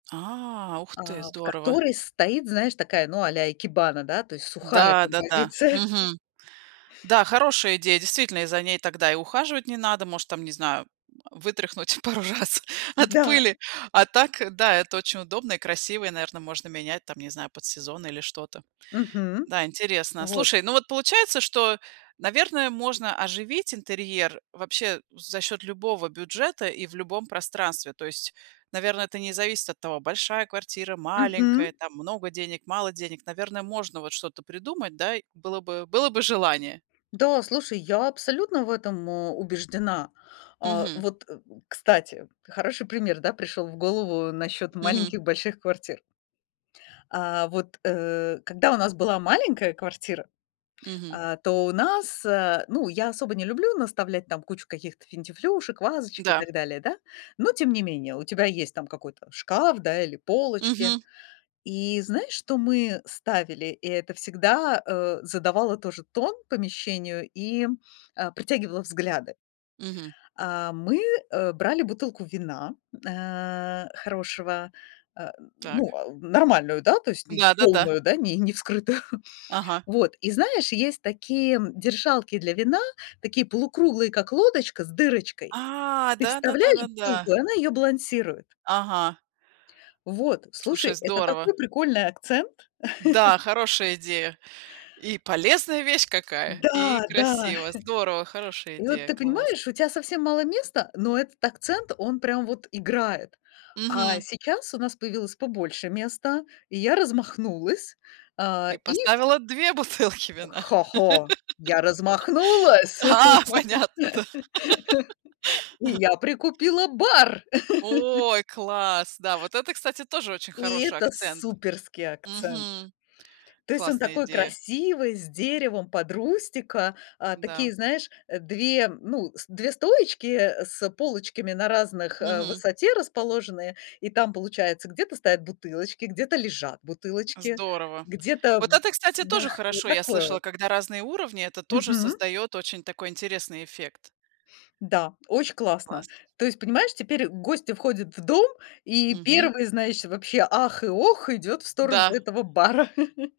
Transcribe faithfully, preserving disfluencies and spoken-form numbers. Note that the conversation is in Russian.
А, ух ты, А, в здорово! которой стоит, знаешь, такая, ну, а-ля икебана, да, то есть сухая Да, да-да. композиция. Мгм, да, хорошая идея. Действительно, и за ней тогда и ухаживать не надо, может там, не знаю, вытряхнуть пару раз от Да! пыли а так, да, это очень удобно и красиво и, наверно, можно менять, там не знаю, под сезон, или что-то. Мгм, Да, интересно. вот. Слушай, ну вот получается, что, наверное, можно оживить интерьер вообще за счет любого бюджета и в любом пространстве. То есть, наверно, это не зависит от того, большая квартира, Мгм. маленькая, там много денег, мало денег. Наверно, можно вот что-то придумать, да, было бы было бы желание. Да, слушай, я абсолютно в этом, э, убеждена. А, Мгм. вот, к кстати, хороший пример, да, пришёл в голову насчёт Мгм. маленьких больших квартир. А, вот, э, когда у нас была маленькая квартира, Мгм. а, то у нас, э, ну, я особо не люблю наставлять там кучу каких-то финтифлюшек, вазочек и Да. так далее, да, но тем не менее, у тебя есть там какой-то шкаф, да, или полочки. Мгм. И знаешь, что мы ставили? И это всегда, э, задавало тоже тон помещению и, э, притягивало взгляды. Мгм. А, мы, э, брали бутылку вина, э, хорошего, э, ну, Так. э, нормальную, да, то есть ни Да-да-да. полную, да, не не вскрытую. Ага. Вот, и знаешь, есть такие держалки для вина, такие полукруглые, как лодочка с дырочкой. А, Ты да да да вставляешь да да. бутылку, и она её балансирует. Ага. Вот, Слушай, слушай, это здорово. такой прикольный акцент. Да, хорошая идея. И полезная вещь какая, и Да! Да! красиво. Здорово, хорошая И вот идея, ты класс. понимаешь, у тя совсем мало места, но этот акцент, он прям вот играет. А Мгм. сейчас у нас появилось побольше места, и я размахнулась, а, Ты и ку поставила две бутылки вина. хо-хо, я размахнулась! А, понятно, да. И я прикупила бар. Ой, класс! Да, вот это, кстати, тоже очень И хороший это акцент! суперский акцент. Мгм, То есть он классная такой идея. красивый, с деревом под рустика, а, Да. такие, знаешь, две, ну, с две стоечки, э, с полочками на разных, э, Мгм. высоте расположены, и там получается где-то стоят бутылочки, где-то лежат бутылочки, Здорово. где-то Вот это, кстати, Да, тоже вот хорошо. Я такое слышала, вот. когда разные уровни- это тоже Мгм. создает очень такой, интересный эффект. Да, очень Классно. классно. То есть понимаешь, теперь гости входят в дом, и Мгм. первый, знаешь, вообще "ах" и "ох" идёт в сторону Да. этого бара.